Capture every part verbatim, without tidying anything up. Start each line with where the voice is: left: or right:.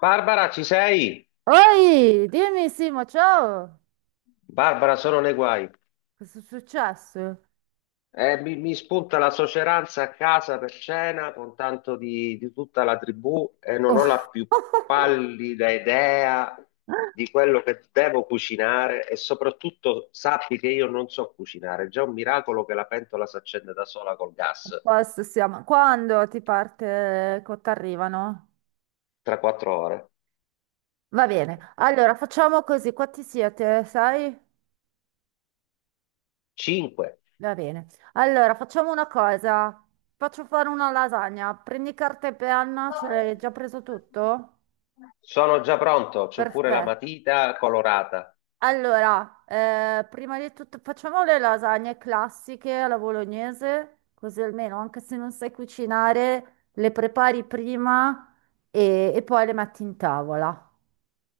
left: Barbara, ci sei?
right: Oi, dimmi Simo, ciao!
left: Barbara, sono nei guai.
right: Cosa è successo?
left: Eh, mi, mi spunta la soceranza a casa per cena con tanto di, di tutta la tribù e non ho la
right: Oh.
left: più pallida idea di quello che devo cucinare e soprattutto sappi che io non so cucinare. È già un miracolo che la pentola si accende da sola col
right: A
left: gas
right: posto siamo. Quando ti parte, quando ti arrivano?
left: tra quattro ore.
right: Va bene, allora facciamo così, quanti siete, sai?
left: Cinque.
right: Va bene. Allora, facciamo una cosa. Faccio fare una lasagna. Prendi carta e penna, ce l'hai già preso tutto?
left: Sono già pronto, c'ho pure la
right: Perfetto.
left: matita colorata.
right: Allora, eh, prima di tutto facciamo le lasagne classiche alla bolognese, così almeno anche se non sai cucinare, le prepari prima e, e poi le metti in tavola.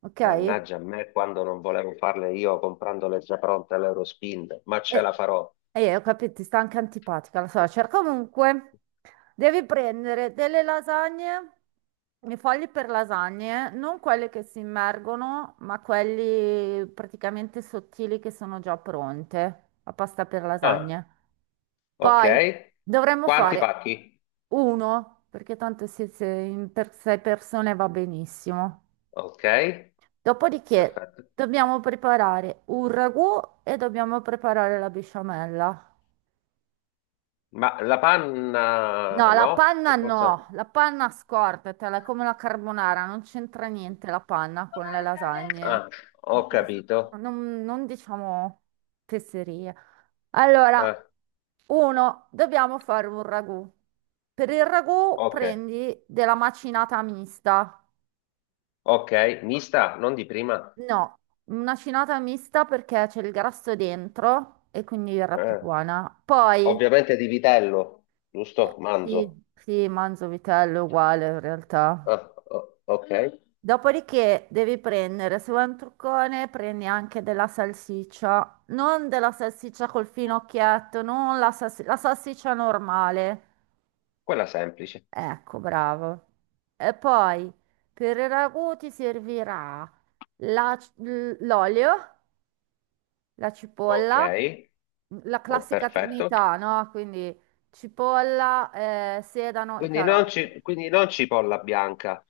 right: Ok?
left: Mannaggia a me quando non volevo farle io comprandole già pronte all'Eurospin, ma ce
right: E,
left: la farò.
right: e ho capito, ti sta anche antipatica la suocera. Comunque, devi prendere delle lasagne, i fogli per lasagne, non quelle che si immergono, ma quelli praticamente sottili che sono già pronte, la pasta per
left: Ah,
right: lasagne.
left: ok.
right: Poi dovremmo
left: Quanti
right: fare
left: pacchi?
right: uno, perché tanto siete in per sei persone va benissimo.
left: Ok,
right: Dopodiché
left: perfetto.
right: dobbiamo preparare un ragù e dobbiamo preparare la besciamella.
left: Ma la panna
right: No, la
left: no?
right: panna
left: Per forza.
right: no, la panna scordatela, è come la carbonara, non c'entra niente la panna con le lasagne.
left: Ah, ho capito.
right: Non, non diciamo fesserie.
left: Eh,
right: Allora, uno, dobbiamo fare un ragù. Per il ragù
left: ok,
right: prendi della macinata mista.
left: ok. Mista, non di prima.
right: No, una cinata mista perché c'è il grasso dentro e quindi verrà più
left: Eh,
right: buona. Poi,
left: ovviamente di vitello,
right: eh,
left: giusto? Manzo.
right: sì, sì, manzo vitello uguale in realtà.
left: Ah, o- ok,
right: Dopodiché devi prendere, se vuoi un truccone, prendi anche della salsiccia, non della salsiccia col finocchietto, non la, salsi- la salsiccia normale.
left: quella semplice.
right: Ecco, bravo. E poi per il ragù ti servirà la c- l- l'olio, la
left: Ok,
right: cipolla, la
left: oh,
right: classica
left: perfetto.
right: trinità, no? Quindi cipolla, eh, sedano e
left: Quindi non,
right: carote.
left: ci- quindi non cipolla bianca.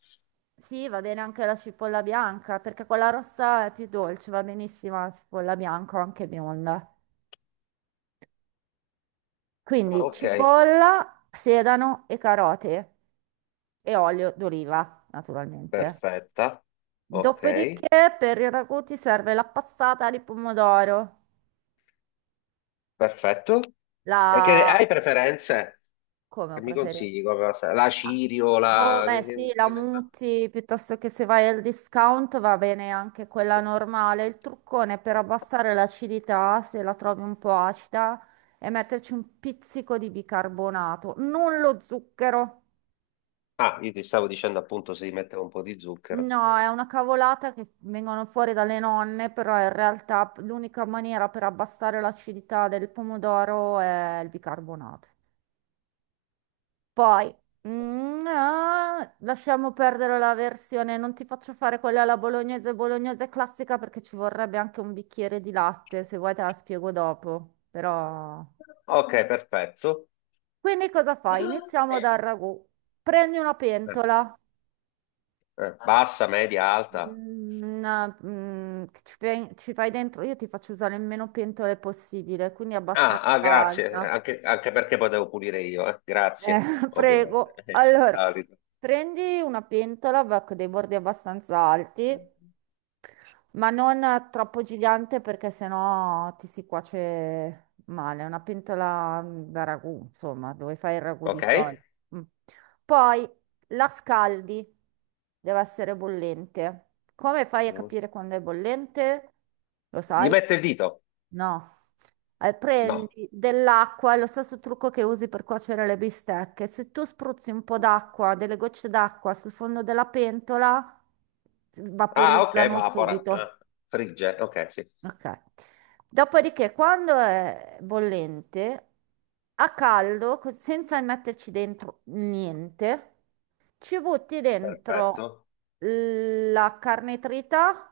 right: Sì, va bene anche la cipolla bianca, perché quella rossa è più dolce, va benissimo la cipolla bianca o anche bionda.
left: Ah,
right: Quindi
left: ok,
right: cipolla, sedano e carote e olio d'oliva, naturalmente.
left: perfetta. Ok,
right: Dopodiché per i ragù ti serve la passata di pomodoro,
left: perfetto. E che,
right: la...
left: hai preferenze?
right: come
left: Che mi
right: preferenza,
left: consigli? Come la, sa- la
right: Ah,
left: cirio,
right: Boh,
left: la...
right: beh,
left: Che,
right: sì,
left: che-
right: la
left: che ne so?
right: muti piuttosto che se vai al discount va bene anche quella normale. Il truccone per abbassare l'acidità, se la trovi un po' acida, è metterci un pizzico di bicarbonato, non lo zucchero.
left: Ah, io ti stavo dicendo appunto se gli mettevo un po' di zucchero.
right: No, è una cavolata che vengono fuori dalle nonne, però in realtà l'unica maniera per abbassare l'acidità del pomodoro è il bicarbonato. Poi, mm, ah, lasciamo perdere la versione, non ti faccio fare quella alla bolognese, bolognese classica perché ci vorrebbe anche un bicchiere di latte, se vuoi te la spiego dopo, però...
left: Ok, perfetto.
right: Quindi cosa fai? Iniziamo dal ragù. Prendi una
left: Eh,
right: pentola,
left: eh, bassa, media, alta.
right: mm, una- mm, che ci fai, ci fai dentro, io ti faccio usare il meno pentole possibile, quindi
left: Ah,
right: abbastanza
left: ah, grazie,
right: alta.
left: anche, anche perché potevo pulire io, eh.
right: Eh,
left: Grazie, ovviamente,
right: prego.
left: Eh, il
right: Allora,
left: solito.
right: prendi una pentola va con dei bordi abbastanza alti ma non troppo gigante perché sennò ti si cuoce male. Una pentola da ragù, insomma, dove fai il ragù di
left: Ok?
right: solito. Mm. Poi la scaldi, deve essere bollente. Come fai a
left: Mm.
right: capire quando è bollente? Lo
left: Gli
right: sai?
left: mette il dito.
right: No. Eh,
left: No.
right: prendi dell'acqua, è lo stesso trucco che usi per cuocere le bistecche. Se tu spruzzi un po' d'acqua, delle gocce d'acqua sul fondo della pentola,
left: Ah, ok,
right: vaporizzano
left: vapora.
right: subito.
left: Ah, frigge. Ok, sì.
right: Ok. Dopodiché, quando è bollente, a caldo, co- senza metterci dentro niente, ci butti dentro
left: Perfetto,
right: la carne trita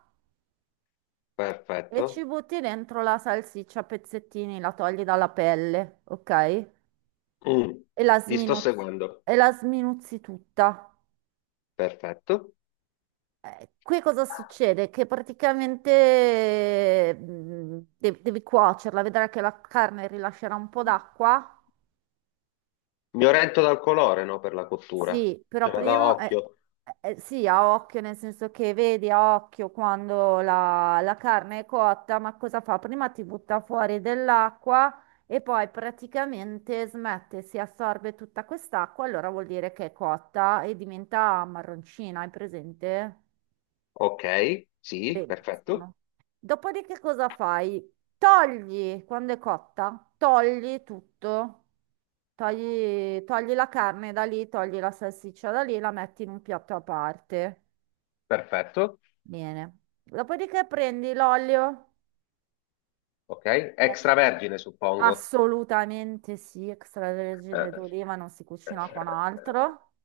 right: e ci
left: perfetto.
right: butti dentro la salsiccia a pezzettini, la togli dalla pelle, ok?
left: Mm,
right: E la
left: ti sto
right: sminuzzi,
left: seguendo.
right: e la sminuzzi tutta.
left: Perfetto.
right: Eh, Qui cosa succede? Che praticamente mm, de- devi cuocerla, vedrai che la carne rilascerà un po' d'acqua.
left: Mi oriento dal colore, no, per la cottura.
right: Sì, però
left: Cioè, vado a
right: prima, eh,
left: occhio.
right: eh, eh, sì, a occhio, nel senso che vedi a occhio quando la, la carne è cotta, ma cosa fa? Prima ti butta fuori dell'acqua e poi praticamente smette, si assorbe tutta quest'acqua, allora vuol dire che è cotta e diventa marroncina, hai presente?
left: Ok, sì, perfetto.
right: Benissimo. Dopodiché cosa fai? Togli, quando è cotta, togli tutto. Togli, togli la carne da lì, togli la salsiccia da lì, la metti in un piatto a parte.
left: Perfetto.
right: Bene. Dopodiché prendi l'olio.
left: Ok,
right: Metti...
left: extravergine, suppongo.
right: Assolutamente sì, extravergine
left: Eh,
right: d'oliva non si
left: eh,
right: cucina con altro.
left: eh,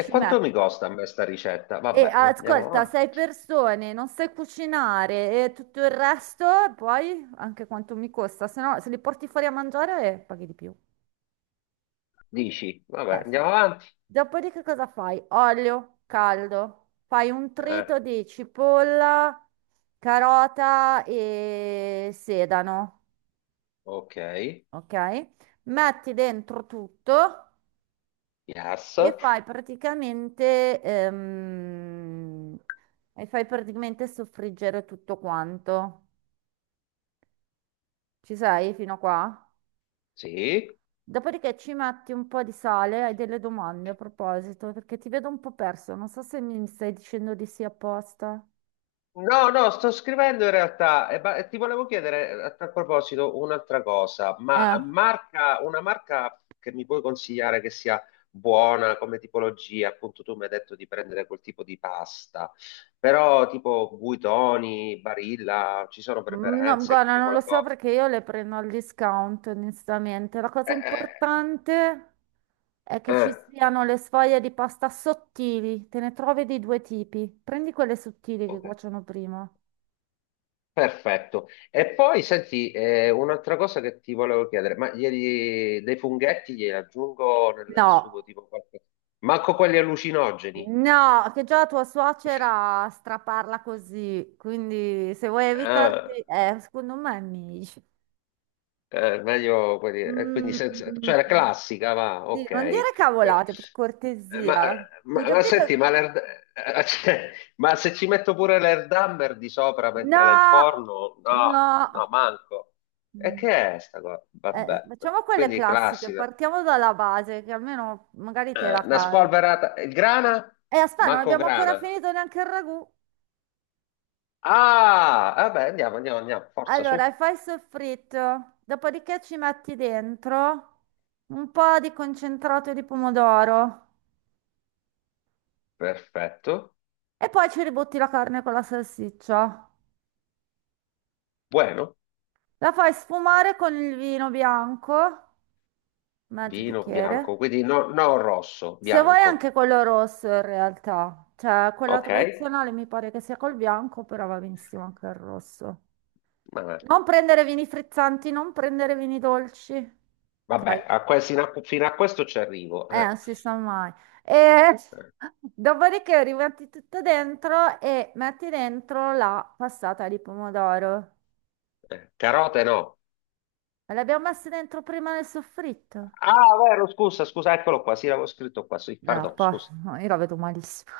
left: E quanto
right: metti.
left: mi costa a me sta ricetta?
right: E
left: Vabbè, andiamo
right: ascolta,
left: avanti.
right: sei persone, non sai cucinare e tutto il resto, poi anche quanto mi costa, se no se li porti fuori a mangiare eh, paghi di più.
left: Dici, vabbè,
right: Eh sì.
left: andiamo avanti.
right: Dopodiché cosa fai? Olio caldo, fai un
left: Eh,
right: trito di cipolla, carota e sedano,
left: ok,
right: ok? Metti dentro tutto
left: yes,
right: e fai praticamente, ehm, e fai praticamente soffriggere tutto quanto. Ci sei fino a qua?
left: sì.
right: Dopodiché ci metti un po' di sale, hai delle domande a proposito, perché ti vedo un po' perso, non so se mi stai dicendo di sì apposta.
left: No, no, sto scrivendo in realtà, e ba- e ti volevo chiedere eh, a tal proposito un'altra cosa, ma
right: Eh,
left: marca, una marca che mi puoi consigliare che sia buona come tipologia, appunto tu mi hai detto di prendere quel tipo di pasta, però tipo Buitoni, Barilla, ci sono
right: Mm, No,
left: preferenze,
right: guarda,
left: cambia
right: non lo so
left: qualcosa?
right: perché io le prendo al discount, onestamente. La cosa
left: Eh,
right: importante è
left: eh,
right: che
left: eh,
right: ci siano le sfoglie di pasta sottili, te ne trovi di due tipi. Prendi quelle sottili che
left: ok.
right: cuociono prima.
left: Perfetto. E poi senti, eh, un'altra cosa che ti volevo chiedere, ma ieri dei funghetti glieli aggiungo nel, nel
right: No,
left: sugo tipo qualche... Manco quelli allucinogeni.
right: no, che già tua suocera straparla così, quindi se vuoi evitarti,
left: Ah,
right: eh, secondo me è meglio.
left: eh, meglio quelli... eh, quindi
right: Mm,
left: senza...
right: mm,
left: cioè la
right: mm.
left: classica, va,
right: Sì, non
left: ok.
right: dire
left: Per-
right: cavolate, per
left: eh, ma,
right: cortesia. Ho
left: ma- ma
right: capito
left: senti,
right: che...
left: ma, l'erd- eh, cioè, ma se ci metto pure l'erdamber di sopra mentre la
right: No,
left: inforno, no, no,
right: no.
left: manco. E
right: Mm.
left: che è sta cosa?
right: Eh,
left: Vabbè,
right: facciamo quelle
left: quindi
right: classiche,
left: classica.
right: partiamo dalla base, che almeno magari te
left: Eh,
right: la
left: una
right: cavi.
left: spolverata. Il grana?
right: E aspetta, non
left: Manco
right: abbiamo ancora
left: grana.
right: finito neanche il ragù.
left: Ah, vabbè, andiamo, andiamo, andiamo. Forza
right: Allora,
left: su.
right: fai il soffritto, dopodiché ci metti dentro un po' di concentrato di pomodoro
left: Perfetto.
right: e poi ci ributti la carne con la salsiccia.
left: Buono.
right: La fai sfumare con il vino bianco, mezzo
left: Vino
right: bicchiere.
left: bianco, quindi no, no rosso,
right: Se vuoi
left: bianco.
right: anche quello rosso in realtà, cioè quella
left: Ok?
right: tradizionale mi pare che sia col bianco, però va benissimo anche il rosso.
left: Vabbè,
right: Non prendere vini frizzanti, non prendere vini dolci.
left: vabbè,
right: Ok?
left: a que- fino a, fino a questo ci arrivo.
right: Eh,
left: Eh,
right: non si sa mai. E
left: eh,
right: dopodiché rimetti tutto dentro e metti dentro la passata di pomodoro.
left: eh. Carote no.
right: Ma l'abbiamo messa dentro prima nel soffritto?
left: Ah, vero, scusa, scusa, eccolo qua. Sì, l'avevo scritto qua. Sì,
right: No,
left: pardon,
right: poi
left: scusa.
right: no, io la vedo malissimo.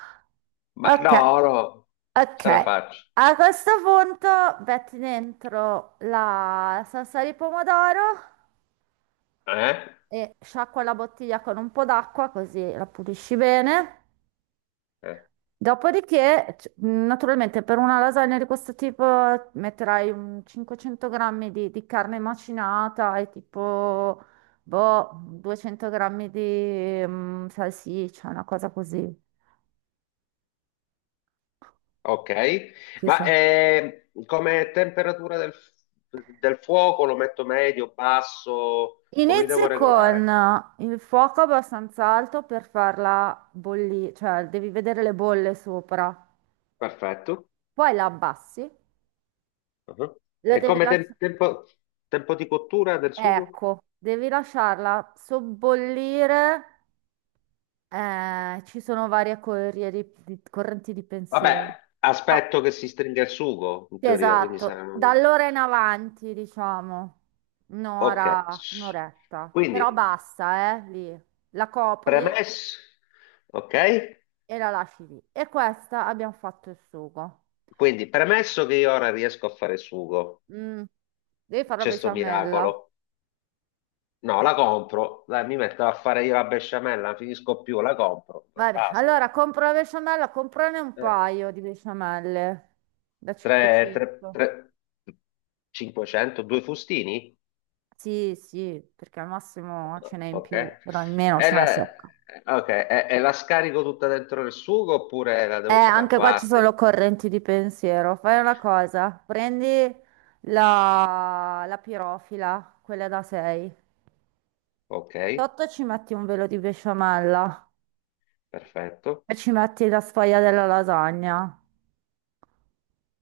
left: Ma no,
right: Ok,
left: no, ce la
right: ok.
left: faccio.
right: A questo punto metti dentro la salsa di pomodoro
left: Eh?
right: e sciacqua la bottiglia con un po' d'acqua così la pulisci bene.
left: Eh.
right: Dopodiché, c- naturalmente, per una lasagna di questo tipo metterai un cinquecento grammi di, di carne macinata e tipo, boh, duecento grammi di mm, salsiccia, una cosa così.
left: Ok,
right: Ci
left: ma
right: sa.
left: eh, come temperatura del, del fuoco lo metto medio, basso, come devo
right: Inizia
left: regolare?
right: con il fuoco abbastanza alto per farla bollire, cioè devi vedere le bolle sopra.
left: Perfetto.
right: Poi la abbassi,
left: Uh-huh.
right: la
left: E
right: devi
left: come tem-
right: lasciare,
left: tempo, tempo di cottura del sugo?
right: ecco, devi lasciarla sobbollire. Eh, ci sono varie corrie di- di- correnti di pensiero.
left: Vabbè,
right: No,
left: aspetto che si stringa il sugo, in
right: sì,
left: teoria, quindi
right: esatto, da
left: saranno...
right: allora in avanti, diciamo,
left: Ok,
right: un'ora, un'oretta, però
left: quindi
right: basta, eh, lì, la copri
left: premesso... Ok?
right: e la lasci lì. E questa abbiamo fatto il sugo.
left: Quindi premesso che io ora riesco a fare il sugo,
right: Mm, devi fare la
left: c'è sto
right: besciamella.
left: miracolo. No, la compro, dai, mi metto a fare io la besciamella, non finisco più, la compro,
right: Vabbè,
left: basta.
right: allora compro la besciamella, comprane un
left: Eh,
right: paio di besciamelle da
left: tre, tre,
right: cinquecento.
left: tre, cinquecento, due fustini?
right: Sì, sì, perché al massimo ce n'è in
left: Ok.
right: più, però in meno
left: E
right: se no è
left: la,
right: secca.
left: ok, e, e la scarico tutta dentro il sugo oppure la
right: Eh,
left: devo fare a
right: anche qua ci sono
left: parte?
right: correnti di pensiero. Fai una cosa, prendi la, la pirofila, quella da sei.
left: Ok,
right: Sotto ci metti un velo di besciamella
left: perfetto.
right: e ci metti la sfoglia della lasagna.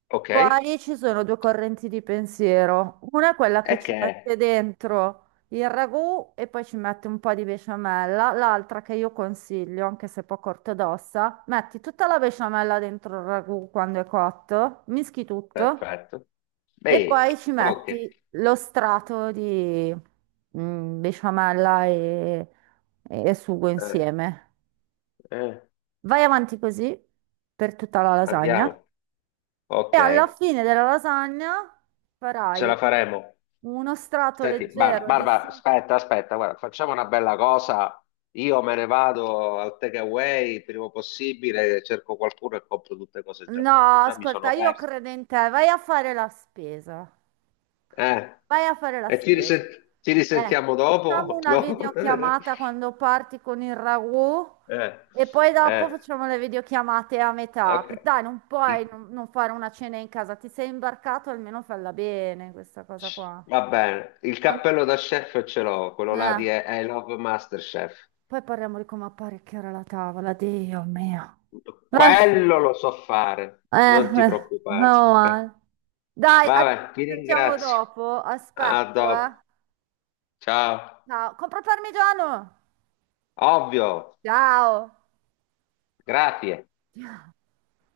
left: Ok, e
right: Poi ci sono due correnti di pensiero. Una è quella che
left: che
right: ci mette
left: è?
right: dentro il ragù e poi ci mette un po' di besciamella. L'altra che io consiglio, anche se poco ortodossa, metti tutta la besciamella dentro il ragù quando è cotto, mischi tutto.
left: Perfetto.
right: E
left: Beh,
right: poi ci
left: ok,
right: metti lo strato di mm, besciamella e, e sugo
left: eh,
right: insieme.
left: eh,
right: Vai avanti così per tutta la lasagna
left: andiamo.
right: e
left: Ok,
right: alla fine della lasagna
left: ce
right: farai
left: la faremo.
right: uno strato
left: Senti, Bar-
right: leggero di
left: Barbara,
right: sugo.
left: aspetta, aspetta, guarda, facciamo una bella cosa. Io me ne vado al takeaway il prima possibile, cerco qualcuno e compro tutte cose già
right: No,
left: pronte. Già mi
right: ascolta,
left: sono
right: io
left: perso.
right: credo in te, vai a fare la spesa.
left: Eh,
right: Vai a fare la
left: E ci risen-
right: spesa.
left: ci
right: Eh,
left: risentiamo
right: Facciamo
left: dopo?
right: una
left: Dopo? Eh,
right: videochiamata quando parti con il ragù e poi
left: eh,
right: dopo facciamo le videochiamate a metà.
left: ok.
right: Dai, non puoi
left: I-
right: non non fare una cena in casa. Ti sei imbarcato, almeno falla bene questa cosa qua.
left: va bene, il
right: Ma-
left: cappello da chef ce l'ho, quello là
right: eh,
left: di I I Love Masterchef.
right: Poi parliamo di come apparecchiare la tavola, Dio mio. Eh,
left: Quello lo so fare,
right: eh,
left: non ti
right: eh, no,
left: preoccupare. Eh.
right: eh. Dai, allora
left: Vabbè,
right: ci
left: ti
right: sentiamo
left: ringrazio.
right: dopo.
left: A
right: Aspetto, eh.
left: dopo. Ciao.
right: Ciao. Compra il parmigiano!
left: Ovvio.
right: Ciao.
left: Grazie.